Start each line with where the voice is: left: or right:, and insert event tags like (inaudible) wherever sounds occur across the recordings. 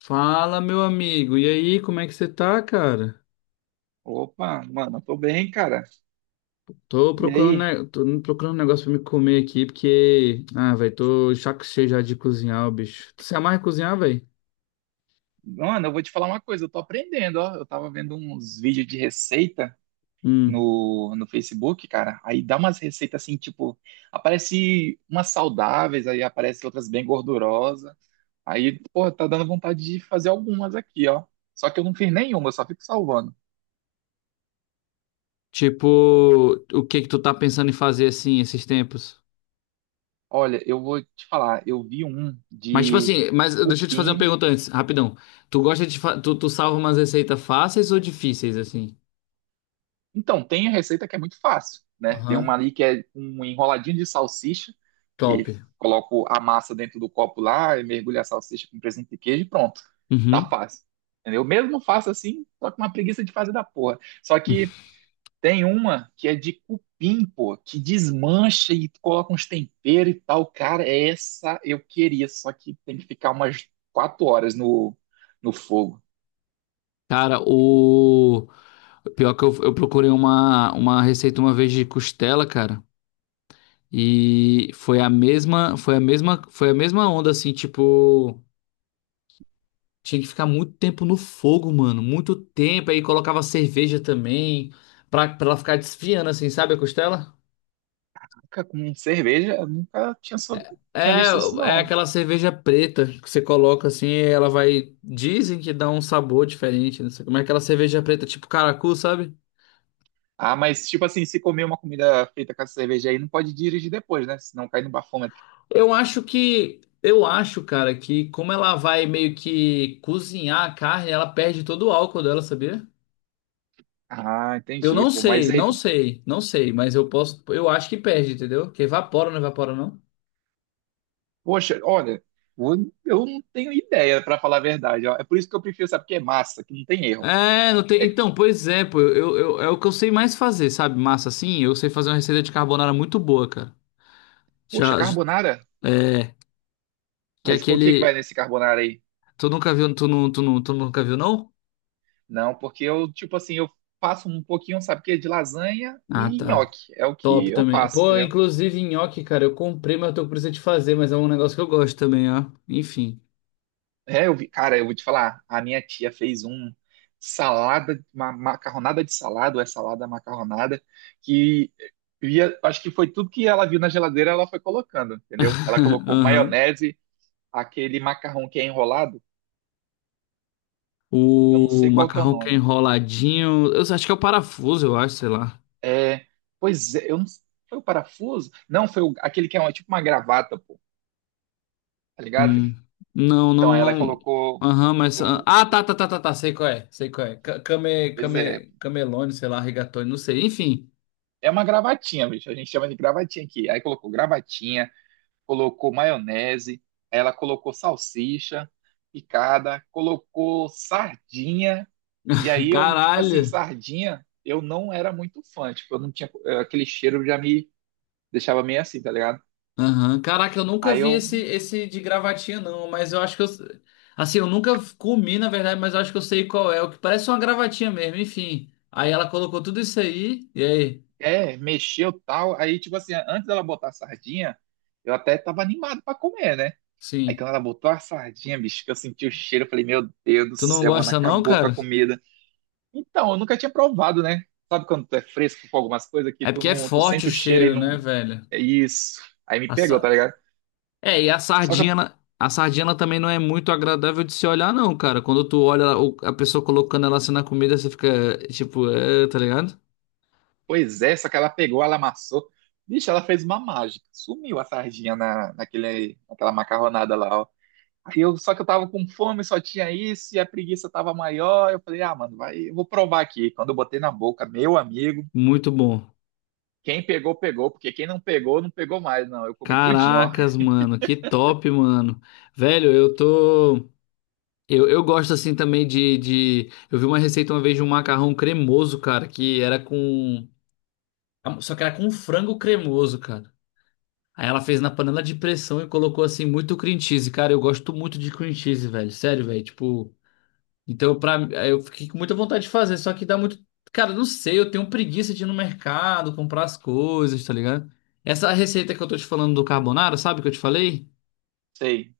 left: Fala, meu amigo. E aí, como é que você tá, cara?
right: Opa, mano, eu tô bem, cara. E aí?
left: Tô procurando um negócio pra me comer aqui, porque. Ah, velho, tô chaco cheio já de cozinhar, o bicho. Tu se amarra em cozinhar, velho?
right: Mano, eu vou te falar uma coisa, eu tô aprendendo, ó. Eu tava vendo uns vídeos de receita
left: Hum.
right: no Facebook, cara. Aí dá umas receitas assim, tipo, aparece umas saudáveis, aí aparece outras bem gordurosas. Aí, pô, tá dando vontade de fazer algumas aqui, ó. Só que eu não fiz nenhuma, eu só fico salvando.
left: Tipo, o que que tu tá pensando em fazer assim esses tempos?
right: Olha, eu vou te falar, eu vi um
left: Mas, tipo
right: de
left: assim, mas deixa eu te fazer uma
right: cupim.
left: pergunta antes, rapidão. Tu gosta de. Fa- Tu, tu salva umas receitas fáceis ou difíceis, assim?
right: Então, tem a receita que é muito fácil, né? Tem uma
left: Aham.
right: ali que é um enroladinho de salsicha,
left: Top.
right: que coloco a massa dentro do copo lá, e mergulho a salsicha com presunto e queijo e pronto. Tá
left: Uhum.
right: fácil. Entendeu? Eu mesmo faço assim, só com uma preguiça de fazer da porra. Só
left: (laughs)
right: que tem uma que é de cupim, pô, que desmancha e coloca uns temperos e tal. Cara, essa eu queria, só que tem que ficar umas quatro horas no, no fogo.
left: Cara, o pior que eu procurei uma receita uma vez de costela, cara, e foi a mesma, foi a mesma, foi a mesma onda assim, tipo, tinha que ficar muito tempo no fogo, mano, muito tempo, aí colocava cerveja também pra ela ficar desfiando assim, sabe a costela?
right: Nunca com cerveja, eu nunca tinha, tinha
left: É,
right: visto isso,
left: é
right: não.
left: aquela cerveja preta que você coloca assim, e ela vai, dizem que dá um sabor diferente, não sei como é aquela cerveja preta, tipo caracu, sabe?
right: Ah, mas tipo assim, se comer uma comida feita com essa cerveja aí, não pode dirigir depois, né? Senão cai no bafômetro.
left: Eu acho, cara, que como ela vai meio que cozinhar a carne, ela perde todo o álcool dela, sabia?
right: Ah,
left: Eu
right: entendi,
left: não
right: pô. Mas
left: sei,
right: aí
left: não
right: tu,
left: sei, não sei, mas eu posso, eu acho que perde, entendeu? Que evapora, não evapora, não?
right: poxa, olha, eu não tenho ideia, pra falar a verdade, ó. É por isso que eu prefiro, sabe, que é massa, que não tem erro.
left: É, não tem.
right: É,
left: Então, pois é, pô, é o que eu sei mais fazer, sabe? Massa assim, eu sei fazer uma receita de carbonara muito boa, cara.
right: poxa,
left: Já, j-
right: carbonara?
left: é, que é
right: Mas com o que que vai
left: aquele.
right: nesse carbonara aí?
left: Tu nunca viu, não?
right: Não, porque eu, tipo assim, eu faço um pouquinho, sabe o quê? De lasanha
left: Ah,
right: e
left: tá.
right: nhoque. É o que
left: Top
right: eu
left: também.
right: faço,
left: Pô,
right: entendeu?
left: inclusive nhoque, cara, eu comprei, mas eu tô com preguiça de fazer, mas é um negócio que eu gosto também, ó. Enfim.
right: É, eu vi, cara, eu vou te falar, a minha tia fez um salada, uma macarronada de salada, ou é salada macarronada, que eu ia, acho que foi tudo que ela viu na geladeira, ela foi colocando, entendeu? Ela
left: (laughs)
right: colocou
left: Aham.
right: maionese, aquele macarrão que é enrolado, eu não sei
left: O
right: qual que é o
left: macarrão que é
right: nome.
left: enroladinho. Eu acho que é o parafuso, eu acho, sei lá.
right: É, pois é, eu não, foi o parafuso? Não, foi o- aquele que é uma- tipo uma gravata, pô, tá ligado?
left: Hum. Não,
right: Então
left: não,
right: ela
left: não.
right: colocou,
left: Aham, mas. Ah,
right: eu-
left: ah, tá, tá, tá, tá, tá. Sei qual é. Sei qual é.
right: pois é,
left: Camelone, sei lá, rigatoni, não sei. Enfim.
right: é uma gravatinha, bicho, a gente chama de gravatinha aqui. Aí colocou gravatinha, colocou maionese, aí ela colocou salsicha picada, colocou sardinha, e
left: (laughs)
right: aí eu, tipo assim,
left: Caralho.
right: sardinha, eu não era muito fã, tipo, eu não tinha, aquele cheiro já me deixava meio assim, tá ligado?
left: Aham. Caraca, eu nunca
right: Aí
left: vi
right: eu,
left: esse de gravatinha, não, mas eu acho que eu. Assim, eu nunca comi, na verdade, mas eu acho que eu sei qual é. O que parece uma gravatinha mesmo, enfim. Aí ela colocou tudo isso aí, e aí?
right: é, mexeu tal, aí tipo assim, antes dela botar a sardinha, eu até tava animado pra comer, né? Aí
left: Sim.
right: quando ela botou a sardinha, bicho, que eu senti o cheiro, eu falei, meu Deus do
left: Tu não
right: céu, mano,
left: gosta, não,
right: acabou com a
left: cara?
right: comida. Então, eu nunca tinha provado, né? Sabe quando tu é fresco com algumas coisas que
left: É
right: tu
left: porque é
right: não, tu
left: forte
right: sente
left: o
right: o cheiro e
left: cheiro, né,
right: não.
left: velho?
right: É isso. Aí me
left: A
right: pegou, tá
left: sa-
right: ligado?
left: É, e a
right: Só que,
left: sardinha, a sardinha ela também não é muito agradável de se olhar, não, cara. Quando tu olha a pessoa colocando ela assim na comida, você fica, tipo, é, tá ligado?
right: pois é, só que ela pegou, ela amassou. Bicho, ela fez uma mágica. Sumiu a sardinha na, naquele, naquela macarronada lá, ó. Aí eu, só que eu tava com fome, só tinha isso, e a preguiça tava maior. Eu falei, ah, mano, vai, eu vou provar aqui. Quando eu botei na boca, meu amigo,
left: Muito bom.
right: quem pegou, pegou, porque quem não pegou, não pegou mais, não. Eu comi tudinho, ó.
left: Caracas, mano, que top, mano. Velho, eu tô. Eu gosto assim também de. Eu vi uma receita uma vez de um macarrão cremoso, cara, que era com. Só que era com frango cremoso, cara. Aí ela fez na panela de pressão e colocou assim muito cream cheese. Cara, eu gosto muito de cream cheese, velho. Sério, velho. Tipo. Então, pra... aí eu fiquei com muita vontade de fazer, só que dá muito. Cara, não sei, eu tenho preguiça de ir no mercado, comprar as coisas, tá ligado? Essa receita que eu tô te falando do carbonara, sabe que eu te falei?
right: Sei.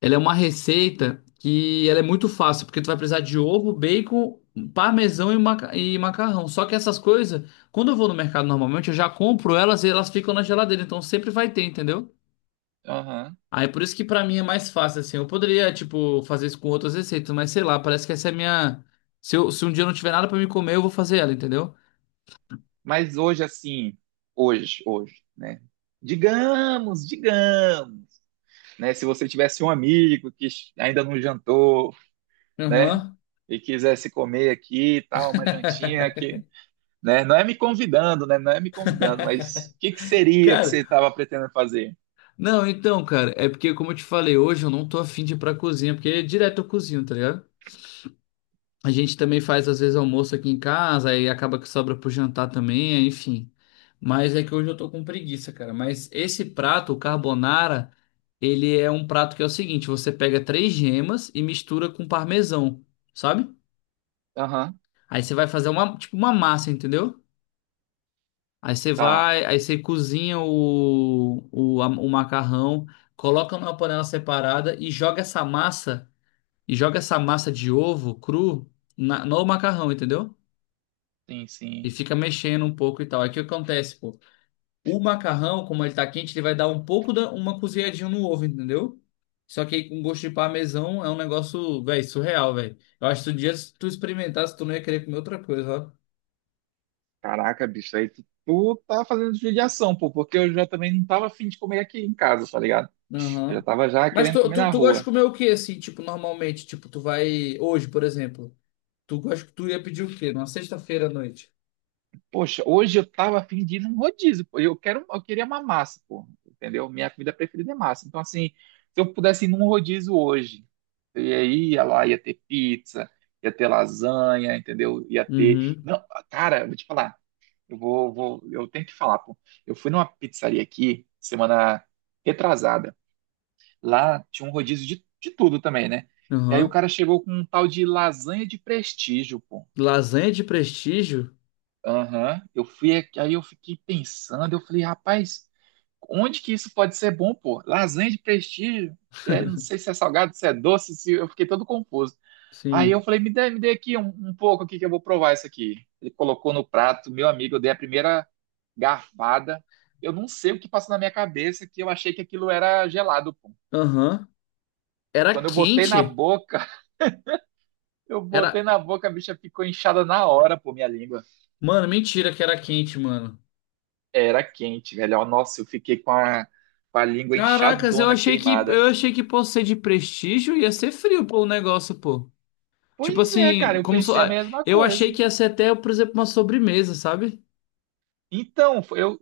left: Ela é uma receita que ela é muito fácil, porque tu vai precisar de ovo, bacon, parmesão e macarrão. Só que essas coisas, quando eu vou no mercado normalmente, eu já compro elas e elas ficam na geladeira, então sempre vai ter, entendeu?
right: Aham.
left: Aí por isso que pra mim é mais fácil assim. Eu poderia, tipo, fazer isso com outras receitas, mas sei lá, parece que essa é a minha se um dia eu não tiver nada pra me comer, eu vou fazer ela, entendeu?
right: Mas hoje, assim, hoje, hoje, né? Digamos, digamos, né? Se você tivesse um amigo que ainda não jantou, né?
left: Aham.
right: E quisesse comer aqui e tal, uma jantinha aqui, né? Não é me convidando, né? Não é me convidando, mas o que que seria que
left: Cara,
right: você estava pretendendo fazer?
left: não, então, cara, é porque como eu te falei, hoje eu não tô afim de ir pra cozinha, porque direto eu cozinho, tá ligado? A gente também faz às vezes almoço aqui em casa, aí acaba que sobra pro jantar também, é, enfim. Mas é que hoje eu tô com preguiça, cara. Mas esse prato, o carbonara, ele é um prato que é o seguinte: você pega três gemas e mistura com parmesão, sabe?
right: Aham,
left: Aí você vai fazer uma, tipo, uma massa, entendeu? Aí você
right: tá.
left: vai, aí você cozinha o macarrão, coloca numa panela separada e joga essa massa, e joga essa massa de ovo cru no macarrão, entendeu?
right: Sim,
left: E
right: sim.
left: fica mexendo um pouco e tal. Aí o que acontece, pô? O macarrão, como ele tá quente, ele vai dar um pouco da uma cozinhadinha no ovo, entendeu? Só que aí com gosto de parmesão é um negócio, velho, surreal, velho. Eu acho que um dia se tu experimentasse, tu não ia querer comer outra coisa,
right: Caraca, bicho, aí tu, tá fazendo judiação, pô, porque eu já também não tava afim de comer aqui em casa, tá ligado?
left: ó.
right: Eu já
left: Aham.
right: tava já
left: Mas
right: querendo
left: tu,
right: comer
left: tu,
right: na
left: tu gosta de
right: rua.
left: comer o quê, assim, tipo, normalmente? Tipo, tu vai. Hoje, por exemplo. Tu gosta que tu ia pedir o quê? Numa sexta-feira à noite.
right: Poxa, hoje eu tava afim de ir num rodízio, pô. Eu queria uma massa, pô, entendeu? Minha comida preferida é massa. Então, assim, se eu pudesse ir num rodízio hoje, eu ia lá, ia ter pizza, ia ter lasanha, entendeu? Ia ter.
left: Uhum.
right: Não, cara, eu vou te falar, eu tenho que falar, pô. Eu fui numa pizzaria aqui, semana retrasada. Lá tinha um rodízio de tudo também, né? E aí o
left: Aham.
right: cara chegou com um tal de lasanha de prestígio, pô.
left: Lasanha de prestígio?
right: Aham, eu fui, aí eu fiquei pensando, eu falei, rapaz, onde que isso pode ser bom, pô? Lasanha de prestígio, é, não sei se é salgado, se é doce, se eu fiquei todo confuso. Aí eu
left: Sim.
right: falei, me dê aqui um pouco aqui que eu vou provar isso aqui. Ele colocou no prato, meu amigo, eu dei a primeira garfada. Eu não sei o que passou na minha cabeça que eu achei que aquilo era gelado, pô.
left: Aham. Era
right: Quando eu botei na
left: quente?
right: boca, (laughs) eu
left: Era,
right: botei na boca, a bicha ficou inchada na hora, pô, minha língua.
left: mano, mentira que era quente, mano.
right: Era quente, velho. Ó, nossa, eu fiquei com a língua
left: Caracas, eu
right: inchadona,
left: achei que eu
right: queimada.
left: achei que por ser de prestígio ia ser frio, pô, o negócio, pô. Tipo
right: Pois é, cara,
left: assim,
right: eu
left: como so...
right: pensei a
left: ah,
right: mesma
left: eu
right: coisa.
left: achei que ia ser até, por exemplo, uma sobremesa, sabe?
right: Então,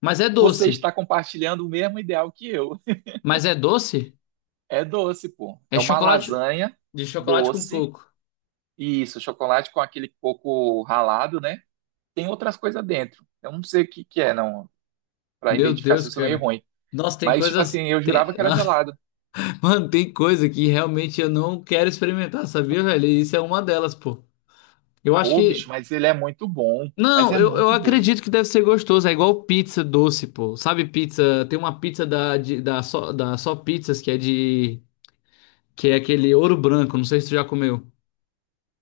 left: Mas é
right: você
left: doce.
right: está compartilhando o mesmo ideal que eu.
left: Mas é doce?
right: É doce, pô.
left: É
right: É uma
left: chocolate
right: lasanha
left: de chocolate com
right: doce.
left: coco.
right: E isso, chocolate com aquele coco ralado, né? Tem outras coisas dentro. Eu não sei o que que é, não. Pra
left: Meu
right: identificar se
left: Deus,
right: eu sou meio
left: cara.
right: ruim.
left: Nossa, tem
right: Mas, tipo
left: coisas
right: assim, eu
left: tem...
right: jurava que era gelado.
left: (laughs) Mano, tem coisa que realmente eu não quero experimentar, sabia, velho? E isso é uma delas, pô. Eu acho
right: Pô, bicho,
left: que
right: mas ele é muito bom. Mas
left: Não,
right: é
left: eu, eu
right: muito bom.
left: acredito que deve ser gostoso. É igual pizza doce, pô. Sabe pizza? Tem uma pizza da da Só Pizzas que é de. Que é aquele ouro branco. Não sei se tu já comeu.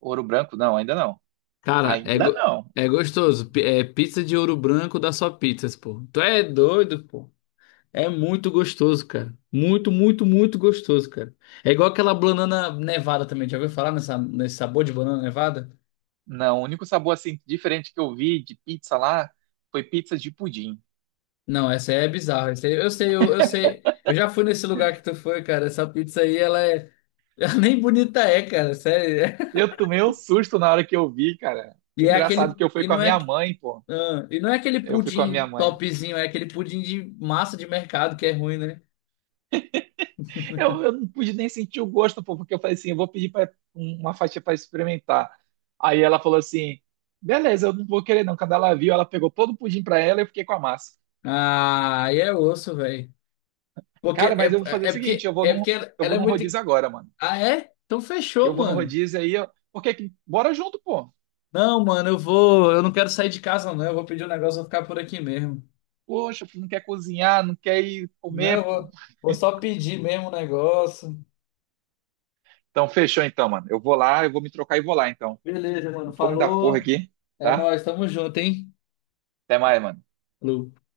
right: Ouro branco, não, ainda não.
left: Cara, é,
right: Ainda
left: go-
right: não.
left: é gostoso. É pizza de ouro branco da Só Pizzas, pô. Tu é doido, pô. É muito gostoso, cara. Muito, muito, muito gostoso, cara. É igual aquela banana nevada também. Já ouviu falar nesse sabor de banana nevada?
right: Não, o único sabor assim diferente que eu vi de pizza lá foi pizza de pudim.
left: Não, essa aí é bizarra. Essa aí, eu sei, eu sei. Eu já fui nesse lugar que tu foi, cara. Essa pizza aí, ela é. (laughs) Ela nem bonita é, cara. Sério. (laughs)
right: Eu tomei um susto na hora que eu vi, cara.
left: E é
right: Engraçado
left: aquele.
right: que eu fui
left: E
right: com a
left: não é.
right: minha mãe, pô.
left: Ah, e não é aquele
right: Eu fui com a minha
left: pudim
right: mãe.
left: topzinho, é aquele pudim de massa de mercado que é ruim, né?
right: Eu não pude nem sentir o gosto, pô, porque eu falei assim, eu vou pedir pra, um, uma fatia para experimentar. Aí ela falou assim, beleza, eu não vou querer não. Quando ela viu, ela pegou todo o pudim pra ela e eu fiquei com a massa.
left: Ah, aí é osso, velho. Porque
right: Cara,
left: é,
right: mas eu vou fazer o
left: é é
right: seguinte,
left: porque é porque ela
right: eu
left: ela
right: vou
left: é
right: num
left: muito.
right: rodízio agora, mano.
left: Ah, é? Então
right: Eu
left: fechou,
right: vou num
left: mano.
right: rodízio aí, ó, porque bora junto, pô.
left: Não, mano, eu vou. Eu não quero sair de casa, não. Eu vou pedir um negócio, vou ficar por aqui mesmo.
right: Poxa, não quer cozinhar, não quer ir
left: Não, eu
right: comer, pô.
left: vou, vou só pedir mesmo o negócio.
right: Então, fechou então, mano. Eu vou lá, eu vou me trocar e vou lá, então.
left: Beleza, mano.
right: Não vou me dar porra
left: Falou.
right: aqui,
left: É
right: tá?
left: nóis, tamo junto, hein?
right: Até mais, mano.
left: Falou.